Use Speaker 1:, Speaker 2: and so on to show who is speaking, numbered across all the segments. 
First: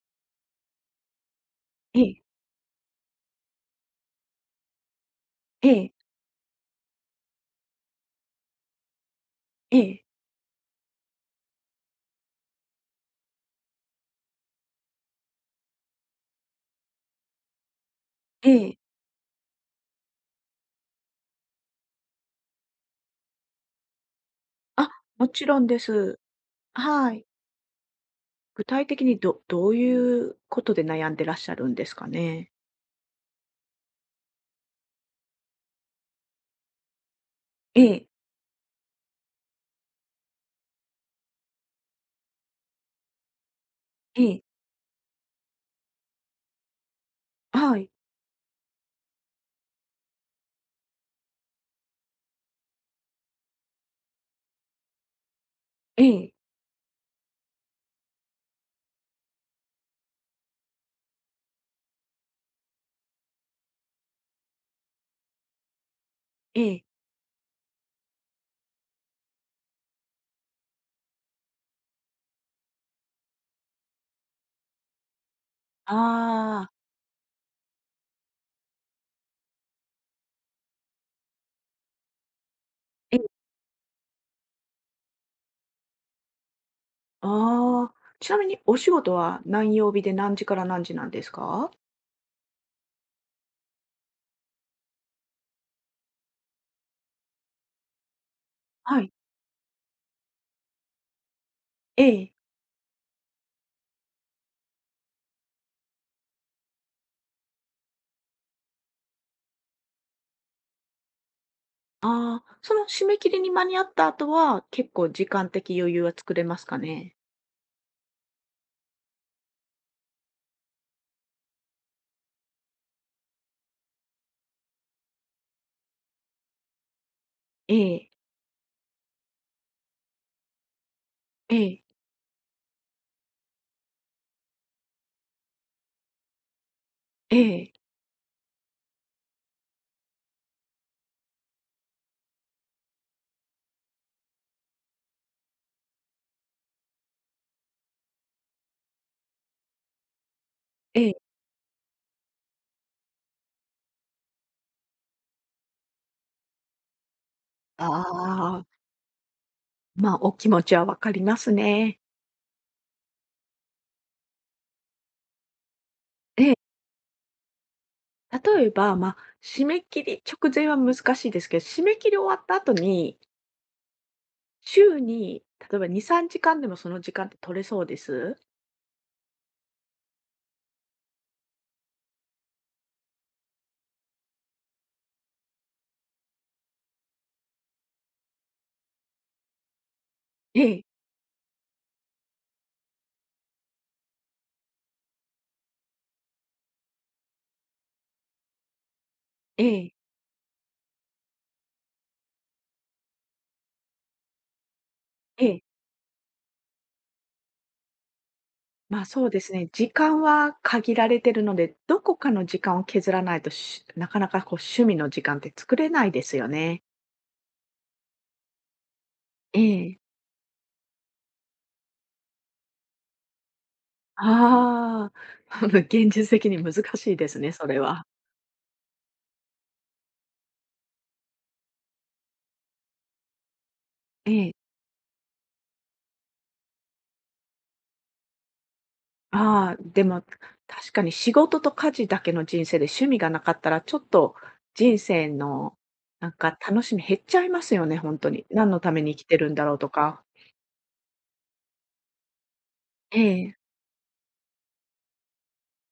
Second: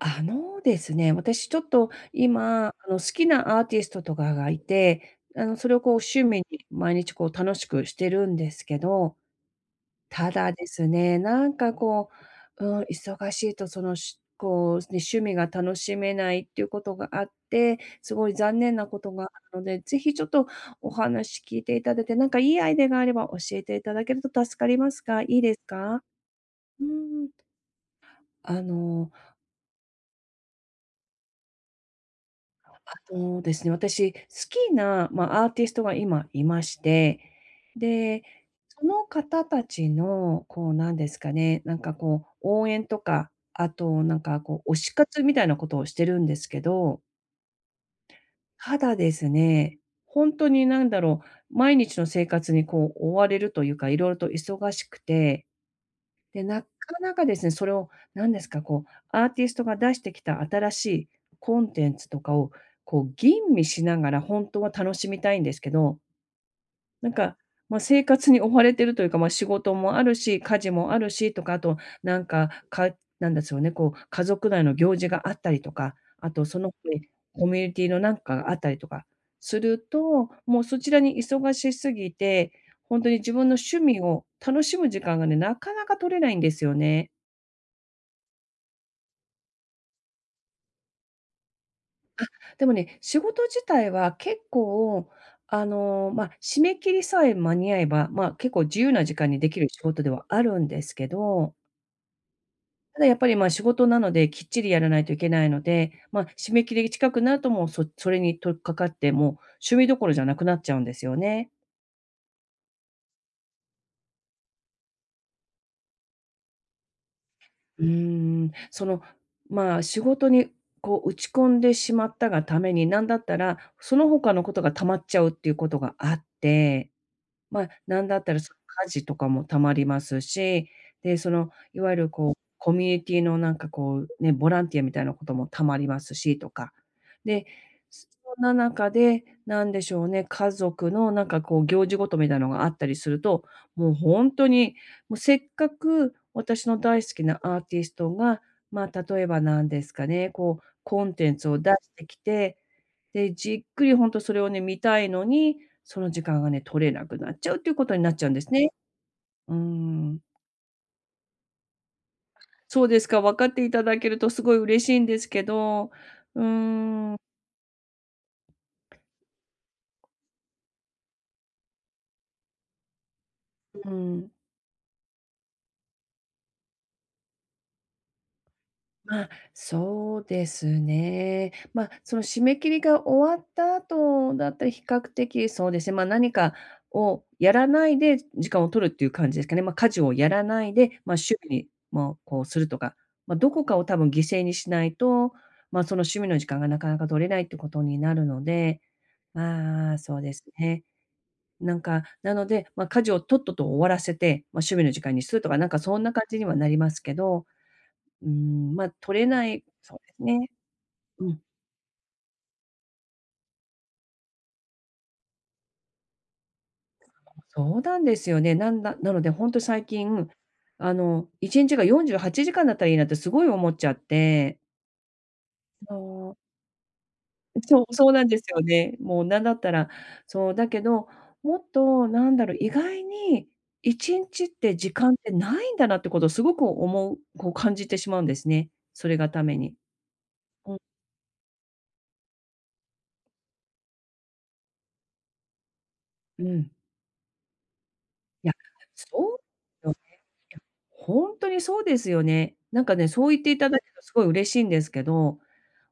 Speaker 1: あのですね、私ちょっと
Speaker 2: ええ、
Speaker 1: 今、好きなアーティストとかがいて、
Speaker 2: え
Speaker 1: それをこ
Speaker 2: え、
Speaker 1: う趣味に毎日こう楽しくしてるんですけど、
Speaker 2: ええ、
Speaker 1: ただですね、こう、うん、忙しいとそのしこう、ね、趣味が楽しめないっていうことがあって、すごい
Speaker 2: え
Speaker 1: 残念
Speaker 2: え。
Speaker 1: なことがあるので、ぜひちょっとお話聞いていただいて、なんかいいアイデアがあれば教えていただけると助かり
Speaker 2: あ、
Speaker 1: ますが、い
Speaker 2: も
Speaker 1: い
Speaker 2: ち
Speaker 1: で
Speaker 2: ろ
Speaker 1: す
Speaker 2: んで
Speaker 1: か？
Speaker 2: す。
Speaker 1: う
Speaker 2: はい。
Speaker 1: ん。あ
Speaker 2: 具体的
Speaker 1: の
Speaker 2: にどういうことで悩んでらっしゃるんですかね？
Speaker 1: そうですね、私、好きな、まあ、アーティストが今いまして、
Speaker 2: ええ、
Speaker 1: で、その方たちの、こう、なんですかね、なんか、こう、応援とか、あと、なん
Speaker 2: え
Speaker 1: か、
Speaker 2: え、
Speaker 1: こう、推し活みたいなことをしてるんですけど、
Speaker 2: はい、
Speaker 1: ただですね、ほんとになんだろう、毎日の生活に、こう、追われるというか、色々と忙しくて
Speaker 2: ええ、
Speaker 1: で、なかなかですね、それを何ですか、こう、アーティストが出してきた新しいコンテンツとかを、こう、吟味しながら本当は楽しみたいんですけど、
Speaker 2: ええ。
Speaker 1: なんか、まあ、生活に追われてるというか、まあ、仕事もあるし、家事もあるしとか、あと、なんか、かなんですよね、こう、家族内の行事があったりとか、あとそ
Speaker 2: ああ、
Speaker 1: の他にコミュニティのなんかがあったりとかすると、もうそちらに忙しすぎて、本当
Speaker 2: え
Speaker 1: に
Speaker 2: え、
Speaker 1: 自分の趣味を楽しむ時間がね、なかなか取れないんですよね。
Speaker 2: ああ。ちなみにお仕事は何曜日で何時から何時なんですか？
Speaker 1: でもね、仕事自体は結構、あの、まあ、締め切りさえ間に合えば、まあ、結構自由
Speaker 2: は
Speaker 1: な
Speaker 2: い、
Speaker 1: 時間にできる仕事ではあるんですけど、
Speaker 2: ええ。
Speaker 1: ただやっぱり、ま、仕事なので、きっちりやらないといけないので、まあ、締め切り近くなるともう、それに取っかかって、もう趣味どころじゃなくなっちゃうんですよね。
Speaker 2: ああ、その締め切りに間に合った後は、結構時間的余裕は作れますかね？
Speaker 1: うーん、その、まあ、仕事にこう打ち込んでしまったがために、なんだったら、その他のことが溜まっちゃうっていうことがあって、まあ、
Speaker 2: え
Speaker 1: なん
Speaker 2: え、
Speaker 1: だったら、その家事とかもたまりますし、で、その、
Speaker 2: え
Speaker 1: い
Speaker 2: え、
Speaker 1: わゆるこう、コミュニティのなんかこう、ね、ボランティアみたいなこともたまりますしとか。
Speaker 2: え
Speaker 1: で、
Speaker 2: え、
Speaker 1: そんな中で、なんでしょうね、家族のなんかこう行事ごとみたいなのがあったりすると、もう本当に、もうせっかく私の大好きなアーティストが、まあ、例えばなんですかね、こう
Speaker 2: え
Speaker 1: コ
Speaker 2: え。
Speaker 1: ンテンツを出してきてで、じっくりほんとそれをね、見たいのに、その時間がね、取れなくなっちゃうっていう
Speaker 2: あ
Speaker 1: ことになっちゃうんです
Speaker 2: あ。
Speaker 1: ね。うー
Speaker 2: まあ、
Speaker 1: ん。
Speaker 2: お気持ちはわかりますね。
Speaker 1: そうですか、分かっていただけるとすごい嬉しいんですけど、うー
Speaker 2: え
Speaker 1: ん、う
Speaker 2: 例えば、まあ、締め切り直前は難しいですけど、締め切り終わった後に、
Speaker 1: ーん。
Speaker 2: 週に例えば2、3時間でもその時間って取れそうです？
Speaker 1: まあ、そうですね。まあ、その締め切りが終わった後だったら比較的そうですね、まあ、何かをやらないで時間を取るっていう感じですかね。まあ、家事をやら
Speaker 2: え
Speaker 1: ない
Speaker 2: え、
Speaker 1: で、まあ、趣味に、まあ、こうするとか、まあ、どこかを多分犠牲にしないと、まあ、その趣味の時間がなかなか取れないってことになるので、
Speaker 2: え
Speaker 1: ま
Speaker 2: え、
Speaker 1: あ、そうですね。なんか、なので、まあ、家事をとっとと終わらせて、まあ、趣味の時間にする
Speaker 2: え
Speaker 1: とか、
Speaker 2: え。
Speaker 1: なんかそんな感じにはなりますけど、うーん、まあ、
Speaker 2: ま、
Speaker 1: 取
Speaker 2: そ
Speaker 1: れ
Speaker 2: うで
Speaker 1: な
Speaker 2: す
Speaker 1: い
Speaker 2: ね、時
Speaker 1: そうで
Speaker 2: 間
Speaker 1: すね。
Speaker 2: は限られて
Speaker 1: う
Speaker 2: る
Speaker 1: ん、
Speaker 2: ので、どこかの時間を削らないと、なかなかこう趣味の時間って作れないですよね。
Speaker 1: そうなんですよね。なのでほん
Speaker 2: え
Speaker 1: と最
Speaker 2: え。
Speaker 1: 近、あの、1日が48時間だったらいいなってすごい思っちゃって、
Speaker 2: ああ、現実的に難しいですね、
Speaker 1: そう、
Speaker 2: そ れ
Speaker 1: そう
Speaker 2: は。
Speaker 1: そうなんですよね。もうなんだったらそう、だけど、もっとなんだろう、意外に1
Speaker 2: え
Speaker 1: 日っ
Speaker 2: え。
Speaker 1: て時間ってないんだなってことをすごく思うこう感じてしまうんですね。それがために。
Speaker 2: ああ、でも、
Speaker 1: うん、
Speaker 2: 確かに仕事と家事だけの人生で趣味がなかったら、ちょっと人生の、なん
Speaker 1: う
Speaker 2: か
Speaker 1: ん。
Speaker 2: 楽しみ減っちゃいますよね、本当に。
Speaker 1: いや、
Speaker 2: 何のために生きて
Speaker 1: そ
Speaker 2: るんだろう
Speaker 1: う
Speaker 2: と
Speaker 1: い
Speaker 2: か。
Speaker 1: や、ほんとにそうですよね。なんかね、
Speaker 2: え
Speaker 1: そう言って
Speaker 2: え、
Speaker 1: いただけるとすごい嬉しいんですけど、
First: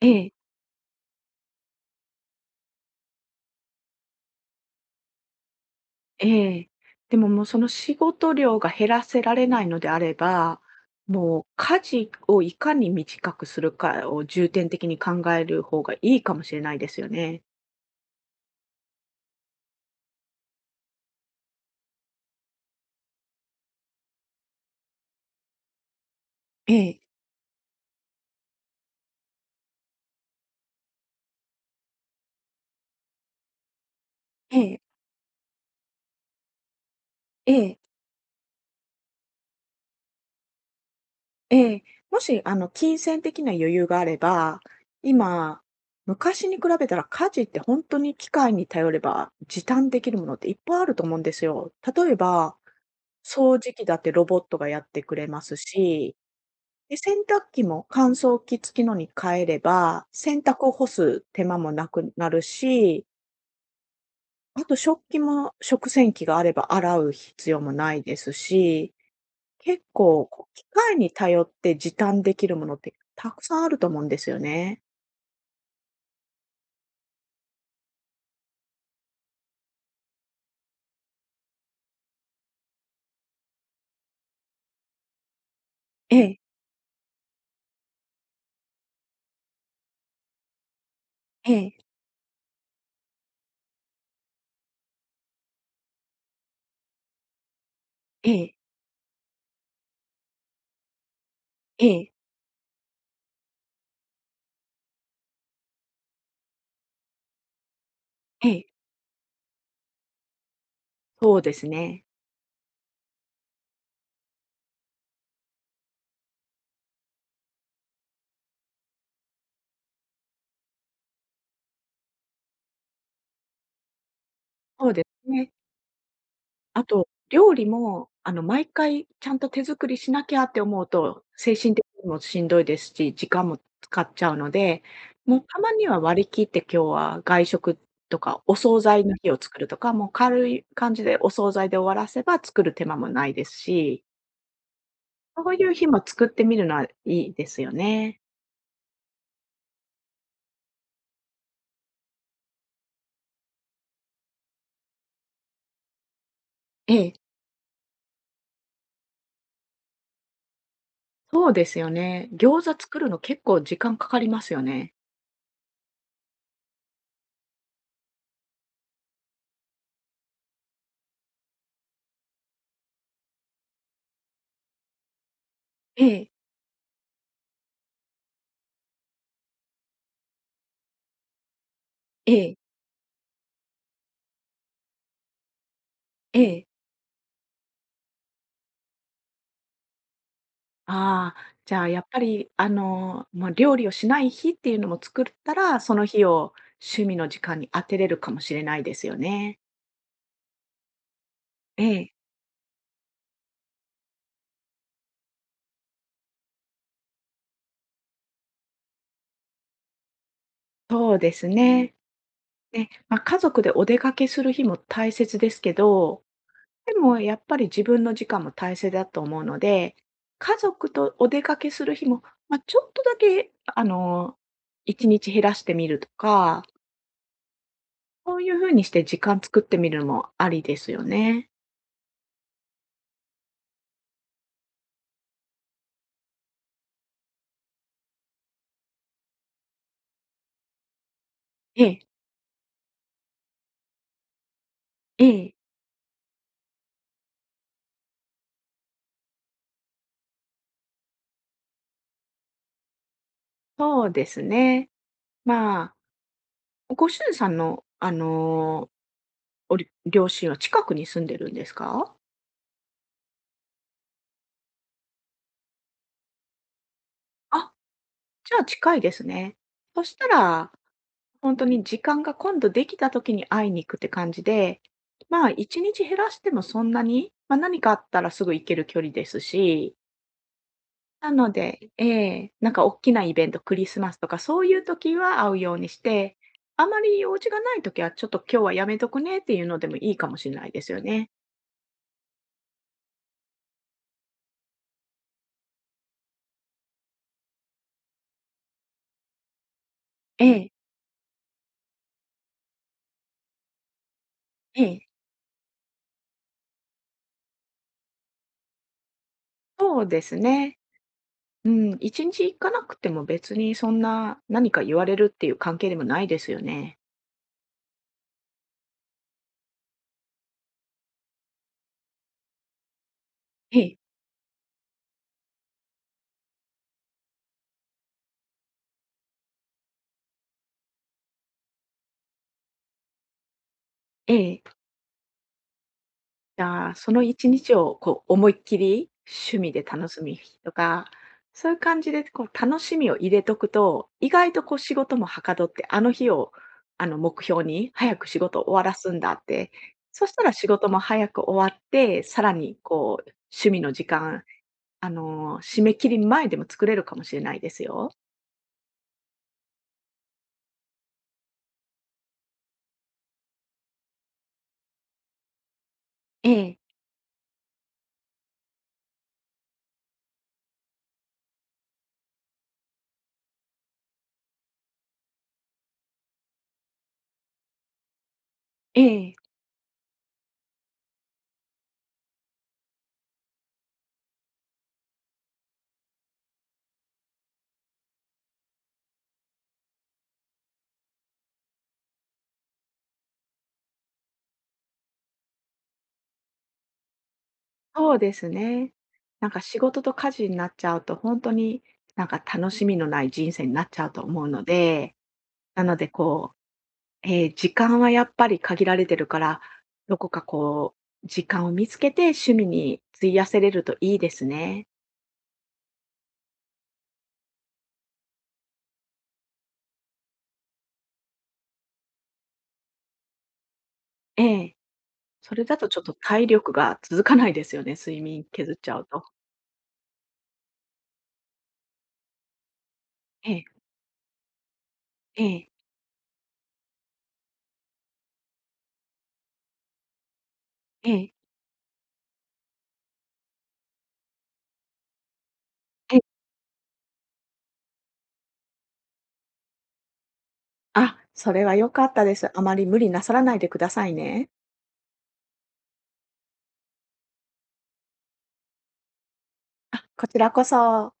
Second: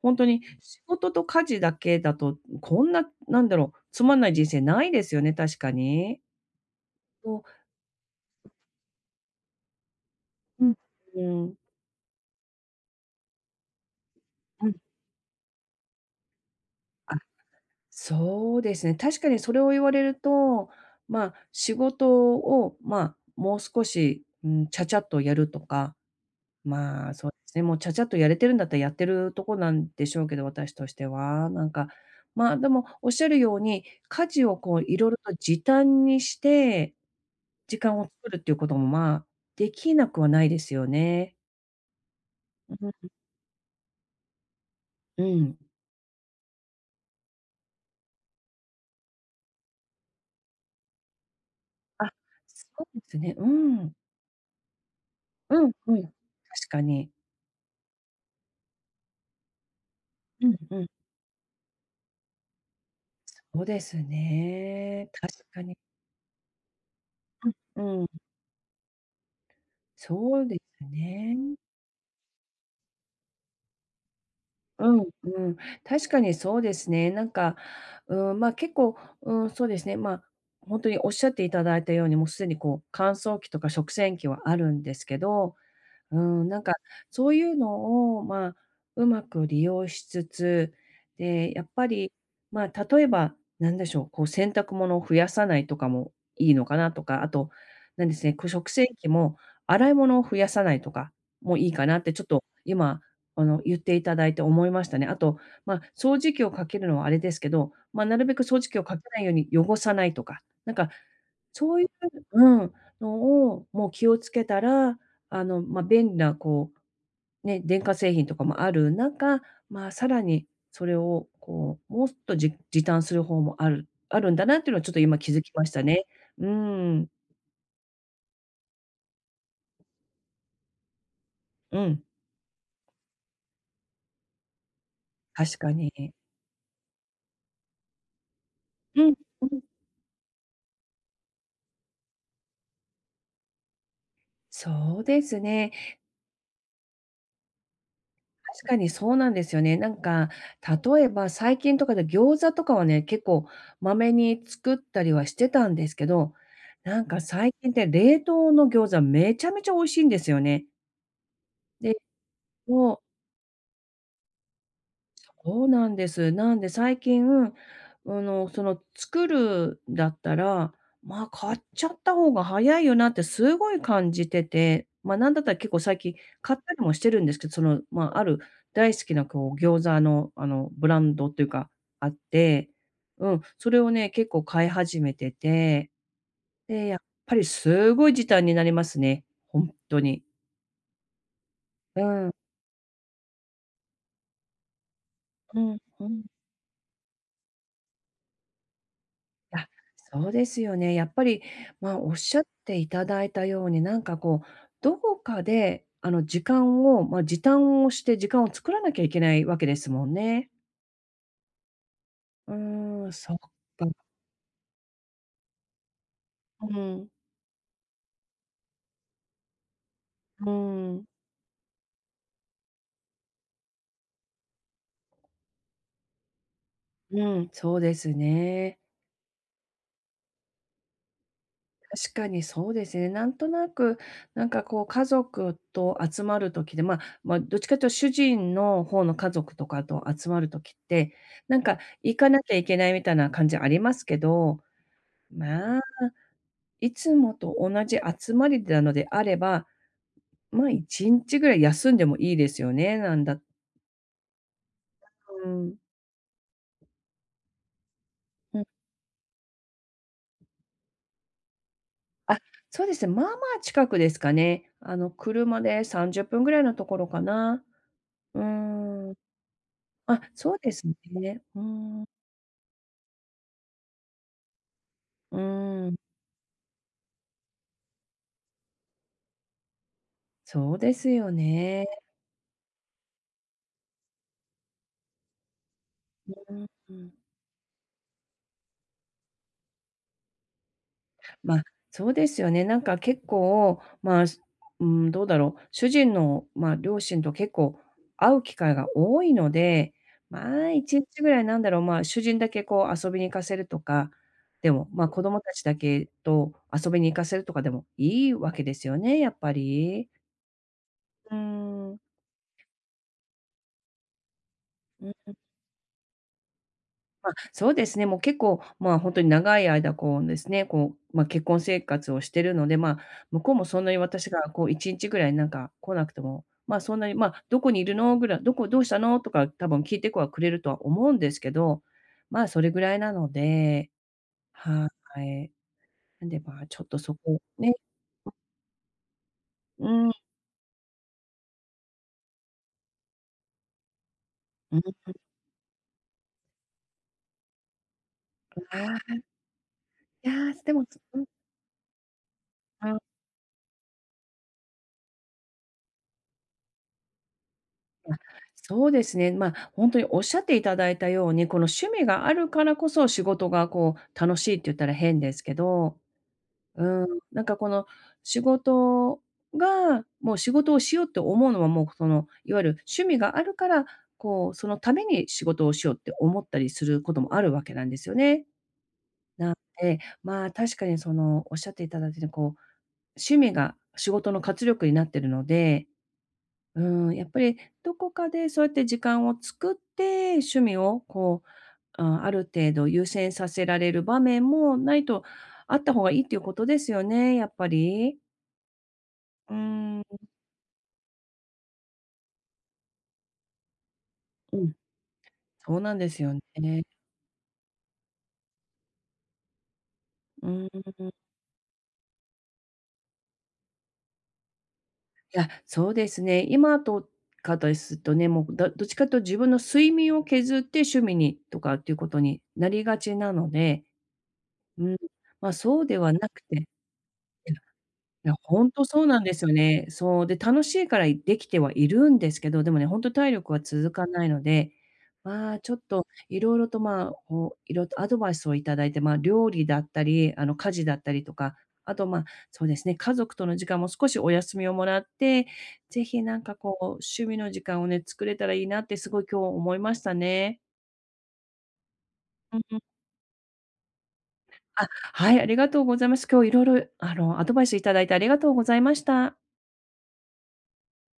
Speaker 2: え
Speaker 1: ほんと
Speaker 2: え、
Speaker 1: に仕事と家事だけだと、こんな、なんだろう、つまんない人生ないですよね、確かに。
Speaker 2: ええ。でも、も
Speaker 1: と、
Speaker 2: うその仕事量が減らせられないのであれば、
Speaker 1: うん。
Speaker 2: も
Speaker 1: う
Speaker 2: う
Speaker 1: ん。
Speaker 2: 家事をいかに短くするかを重
Speaker 1: う
Speaker 2: 点
Speaker 1: ん。
Speaker 2: 的に考える方がいいかもしれないですよ
Speaker 1: あ、
Speaker 2: ね。
Speaker 1: そうですね。確かにそれを言われると、まあ、仕事を、まあ、もう少し、うん、ちゃちゃっとやるとか、
Speaker 2: ええ、
Speaker 1: まあ、そうですね、もうちゃちゃっとやれてるんだったらやってるとこなんでしょうけど、私としては。なんか、まあ、でもおっしゃるように、家事を
Speaker 2: え
Speaker 1: こ
Speaker 2: え、
Speaker 1: ういろいろと時短にして、
Speaker 2: ええ。
Speaker 1: 時間を作るっていうことも、まあ、できなくはないですよね。
Speaker 2: ええ、もし、
Speaker 1: うん、
Speaker 2: 金銭的な余裕があれば、
Speaker 1: うん。
Speaker 2: 今、昔に比べたら家事って本当に機械に頼れば時短できるものっていっぱいあると思うんですよ。
Speaker 1: あ、
Speaker 2: 例えば、
Speaker 1: そうですね。う
Speaker 2: 掃除機
Speaker 1: ん。
Speaker 2: だってロボットがやってくれます
Speaker 1: うんうん。確
Speaker 2: し、
Speaker 1: か
Speaker 2: で、
Speaker 1: に。
Speaker 2: 洗濯機も乾燥機付きのに変えれば、洗
Speaker 1: うん
Speaker 2: 濯を
Speaker 1: う
Speaker 2: 干
Speaker 1: ん。
Speaker 2: す手間もなくなるし、
Speaker 1: そうです
Speaker 2: あと食
Speaker 1: ね。
Speaker 2: 器
Speaker 1: 確
Speaker 2: も
Speaker 1: かに。
Speaker 2: 食洗機があれば洗う必要も
Speaker 1: う
Speaker 2: な
Speaker 1: ん、
Speaker 2: い
Speaker 1: うん。
Speaker 2: ですし結構、
Speaker 1: そう
Speaker 2: こう、
Speaker 1: で
Speaker 2: 機
Speaker 1: す
Speaker 2: 械に頼っ
Speaker 1: ね。
Speaker 2: て時短できるものってたくさんあると思うんですよね。
Speaker 1: うん、うん。確かにそうですね。なんか、うん、まあ結構、うん、そうですね。まあ、本当におっしゃっていただいたように、もうすでにこう乾燥機とか食洗機はあるんですけど、
Speaker 2: え
Speaker 1: う
Speaker 2: え、
Speaker 1: ん、なんか、そういうのを、まあ、うまく利用しつつ、で、
Speaker 2: え
Speaker 1: やっ
Speaker 2: え、
Speaker 1: ぱり、まあ、例えば、なんでしょう、こう、洗濯物を増やさないとかもいいのかなとか、あと、なんです
Speaker 2: え
Speaker 1: ね、こう、
Speaker 2: え、
Speaker 1: 食洗機も洗い物を増やさないとかもいい
Speaker 2: え
Speaker 1: かなっ
Speaker 2: え、
Speaker 1: て、ちょっと今、あの、言っていただいて思いましたね。あと、まあ、掃除機をかけるのはあれですけど、まあ、なるべく
Speaker 2: え
Speaker 1: 掃
Speaker 2: え、
Speaker 1: 除機をかけないように汚さないとか、なんか、
Speaker 2: そうです
Speaker 1: そういう
Speaker 2: ね。
Speaker 1: うん、のをもう気をつけたら、あの、まあ、便利なこう、ね、電化製品とかもある中、まあ、さらにそれをこう、もっと時短する方もあるんだなっていうのは
Speaker 2: そ
Speaker 1: ちょ
Speaker 2: う
Speaker 1: っと
Speaker 2: で
Speaker 1: 今
Speaker 2: す
Speaker 1: 気づき
Speaker 2: ね。
Speaker 1: ましたね。う
Speaker 2: あ
Speaker 1: ーん、
Speaker 2: と、料理も、毎回ちゃんと手作りしなきゃって思うと、精神
Speaker 1: う
Speaker 2: 的
Speaker 1: ん、
Speaker 2: にもしんどいですし、時間も使っちゃうので、もうた
Speaker 1: 確
Speaker 2: ま
Speaker 1: か
Speaker 2: に
Speaker 1: に。
Speaker 2: は割り切って今日は外食とか、お惣
Speaker 1: う
Speaker 2: 菜の
Speaker 1: ん、
Speaker 2: 日を
Speaker 1: う
Speaker 2: 作
Speaker 1: ん、
Speaker 2: るとか、もう軽い感じでお惣菜で終わらせば作る手間もないですし
Speaker 1: そうです
Speaker 2: そういう
Speaker 1: ね。
Speaker 2: 日も作ってみるのはいいですよね。
Speaker 1: 確かにそうなんですよね。なんか、例えば最近とかで餃子とかはね、結構まめに作ったりはしてたんですけど、
Speaker 2: え
Speaker 1: なん
Speaker 2: え。
Speaker 1: か最近って冷凍の餃子めちゃめちゃ美味しいんですよね。
Speaker 2: そうですよ
Speaker 1: で、
Speaker 2: ね。餃子
Speaker 1: も
Speaker 2: 作
Speaker 1: う
Speaker 2: るの結構時間かかりますよね。
Speaker 1: そうなんです。なんで最近、あの、その作るだったら、まあ、買っちゃった方が早いよなってすごい感じてて、まあ、なんだったら結構最
Speaker 2: え
Speaker 1: 近
Speaker 2: え、
Speaker 1: 買ったりもしてるんですけど、その、まあ、ある大好きなこう餃子の、あの、ブランドというかあっ
Speaker 2: ええ、
Speaker 1: て、うん、それをね、結構買い始めてて、
Speaker 2: ええ。
Speaker 1: で、やっぱりすごい時短になりますね、本当に。
Speaker 2: ああ、じゃあや
Speaker 1: う
Speaker 2: っぱ
Speaker 1: ん、
Speaker 2: り、まあ、料理をしない日っていうのも作った
Speaker 1: うん、
Speaker 2: ら、その
Speaker 1: う
Speaker 2: 日
Speaker 1: ん。
Speaker 2: を趣味の時間に当てれるかもしれないですよね。
Speaker 1: あ、そうですよね。やっぱり、
Speaker 2: え
Speaker 1: まあ、
Speaker 2: え。
Speaker 1: おっしゃっていただいたように、なんかこう、どこかで、あの、時間を、まあ、時短をして時間を作らなきゃいけないわけですもんね。
Speaker 2: そうですね。
Speaker 1: う
Speaker 2: ね、
Speaker 1: ーん、
Speaker 2: まあ、
Speaker 1: そっ
Speaker 2: 家族でお
Speaker 1: か。
Speaker 2: 出かけする日も大切ですけど
Speaker 1: う
Speaker 2: で
Speaker 1: ん、
Speaker 2: もやっぱり自分の時間も大切だと思うので、
Speaker 1: う
Speaker 2: 家族
Speaker 1: ん、
Speaker 2: とお出かけする日も、まあ、ちょっとだけ1日減らしてみるとか、
Speaker 1: うん、そうです
Speaker 2: そういう風
Speaker 1: ね。
Speaker 2: にして時間作ってみるのもありですよね。
Speaker 1: 確かにそうですね。なんとなく、なんかこう家族と集まる時で、まあまあ、どっちかというと主人の方の家族とかと集まる時って、なんか
Speaker 2: ええ、
Speaker 1: 行かなきゃいけないみたいな感じありますけど、
Speaker 2: ええ、
Speaker 1: まあ、いつもと同じ集まりなのであれば、まあ、1日ぐらい休んでもいいですよね、なんだ
Speaker 2: そうですね。
Speaker 1: うん。
Speaker 2: まあ、ご主人さんの
Speaker 1: うん。
Speaker 2: 両親は近くに住んでるんですか？
Speaker 1: あ、そうですね、まあまあ近くですかね。あの、車で30分ぐらいのところかな。
Speaker 2: あ、
Speaker 1: うー
Speaker 2: じゃあ近いで
Speaker 1: ん。
Speaker 2: すね。そし
Speaker 1: あ、
Speaker 2: た
Speaker 1: そう
Speaker 2: ら
Speaker 1: ですね。
Speaker 2: 本
Speaker 1: うー
Speaker 2: 当に時
Speaker 1: ん。
Speaker 2: 間が今度できた時に会いに行くって感じで、
Speaker 1: うー
Speaker 2: まあ、1
Speaker 1: ん。
Speaker 2: 日減らしてもそんなに、ま、何かあったらすぐ行ける距離ですし、
Speaker 1: そうです
Speaker 2: な
Speaker 1: よ
Speaker 2: の
Speaker 1: ね。
Speaker 2: でええ、なんか大きなイベント、クリスマスとかそういう時は会うようにして、あ
Speaker 1: う
Speaker 2: ま
Speaker 1: ん。
Speaker 2: り用事がない時はちょっと今日はやめとくねっていうのでもいいかもしれないですよね。
Speaker 1: ま、あそうですよね。なんか結構、まあ、うん、どうだろう、主人の、まあ、両親と結構会う機会が多いので、ま
Speaker 2: え
Speaker 1: あ、
Speaker 2: え、
Speaker 1: 1日ぐらいなんだろう、まあ、主人だけこう遊びに行かせるとか、で
Speaker 2: え
Speaker 1: も、
Speaker 2: え、
Speaker 1: 子供たちだけと遊びに行かせるとかでもいいわけですよね、やっぱ
Speaker 2: そう
Speaker 1: り。
Speaker 2: ですね。
Speaker 1: う
Speaker 2: うん、
Speaker 1: ん、
Speaker 2: 1日行かなくても別にそんな、何か言わ
Speaker 1: う
Speaker 2: れるっ
Speaker 1: ん。
Speaker 2: ていう関係でもないですよね。
Speaker 1: まあ、そうですね、もう結構、まあ、本当に長い間、こうですね、こう、まあ、結婚生活をしてるので、まあ、向こうも
Speaker 2: え
Speaker 1: そんな
Speaker 2: え、
Speaker 1: に私がこう1日ぐらいなんか来なくても、まあ、そんなに、ま、「どこにいるの？」ぐらい、「どこどうしたの？」とか多分聞いてこはくれるとは思うんですけど、まあ、それぐらいなので、
Speaker 2: ええ。
Speaker 1: はい。なんで、ま
Speaker 2: じ
Speaker 1: あ、ちょっ
Speaker 2: ゃあ、
Speaker 1: と
Speaker 2: そ
Speaker 1: そ
Speaker 2: の
Speaker 1: こを
Speaker 2: 1日
Speaker 1: ね、
Speaker 2: をこう思いっきり趣味で
Speaker 1: う
Speaker 2: 楽
Speaker 1: ん、
Speaker 2: しむ日とか、そういう感じでこう楽しみを入れとくと、意外とこ
Speaker 1: う
Speaker 2: う
Speaker 1: ん、
Speaker 2: 仕事もはかどって、あの日をあの目標に早く仕事を終わら
Speaker 1: あ
Speaker 2: す
Speaker 1: あ、
Speaker 2: んだって、そ
Speaker 1: い
Speaker 2: し
Speaker 1: や
Speaker 2: たら
Speaker 1: ー、
Speaker 2: 仕
Speaker 1: でも、
Speaker 2: 事も
Speaker 1: うん。
Speaker 2: 早く終わって、さらにこう趣味の時間、締め切り前でも作れるかもしれないですよ。
Speaker 1: あ、そうですね。本当におっしゃっていただいたように、この趣味があるからこそ仕事がこう楽しいって言ったら変ですけど、
Speaker 2: ええ。
Speaker 1: うん、なんかこの仕事が、もう仕事をしようって思うのはもうその、いわゆる趣味があるから、こう、そのために仕事をしようって思ったりすることもあるわけなんですよね。
Speaker 2: ええ。
Speaker 1: なんで、まあ、確かにそのおっしゃっていただいたようにこう、趣味が仕事の活力になってるので、うん、やっぱりどこかでそうやって時間を作って、趣味をこう、あ、ある程度優先させられる場面もないとあった方がいいっていうことですよね、やっぱ
Speaker 2: そう
Speaker 1: り。
Speaker 2: ですね。なん
Speaker 1: う
Speaker 2: か仕
Speaker 1: ー
Speaker 2: 事
Speaker 1: ん、
Speaker 2: と家事になっちゃうと、本当になんか楽しみのない人生になっちゃうと思う
Speaker 1: う
Speaker 2: の
Speaker 1: ん、
Speaker 2: で、
Speaker 1: そう
Speaker 2: な
Speaker 1: な
Speaker 2: の
Speaker 1: ん
Speaker 2: で
Speaker 1: ですよ
Speaker 2: こう、
Speaker 1: ね。
Speaker 2: 時間はやっぱり限られてるから、どこか
Speaker 1: うん。
Speaker 2: こう、時間を見つけて趣味に費やせれるといいですね。
Speaker 1: いや、そうですね。今とかですとね、もう、どっちかというと自分の睡眠を削って趣味にとかっていうことになりがちなので、
Speaker 2: ええ。
Speaker 1: うん、ま、
Speaker 2: それだ
Speaker 1: そう
Speaker 2: と
Speaker 1: で
Speaker 2: ちょっ
Speaker 1: は
Speaker 2: と
Speaker 1: なく
Speaker 2: 体
Speaker 1: て。
Speaker 2: 力が続かないですよね、睡
Speaker 1: いや、
Speaker 2: 眠
Speaker 1: ほん
Speaker 2: 削っ
Speaker 1: と
Speaker 2: ちゃ
Speaker 1: そ
Speaker 2: う
Speaker 1: うな
Speaker 2: と。
Speaker 1: んですよね。そう、で、楽しいからできてはいるんですけど、でもね、ほんと体
Speaker 2: え
Speaker 1: 力は
Speaker 2: え、
Speaker 1: 続かないので、
Speaker 2: え
Speaker 1: まあ、
Speaker 2: え、
Speaker 1: ちょっと色々と、まあ、こう、色々とアドバイスをいただいて、まあ、料理だったり、あの、家事だっ
Speaker 2: え
Speaker 1: たり
Speaker 2: え、
Speaker 1: とか、あと、まあ、そうですね、家族との時間も少しお休みをもらって、ぜ
Speaker 2: ええ。
Speaker 1: ひなんかこう、趣味の時間をね、作れたらいいなってすごい今日思いましたね。
Speaker 2: あ、それは良かったです。
Speaker 1: う
Speaker 2: あ
Speaker 1: ん
Speaker 2: ま
Speaker 1: うん。
Speaker 2: り無理なさらないでくださいね。
Speaker 1: あ、はい、ありがとうございます。今日色々、あの、アドバイスいただいてありがとうございました。
Speaker 2: あ、こちらこそ。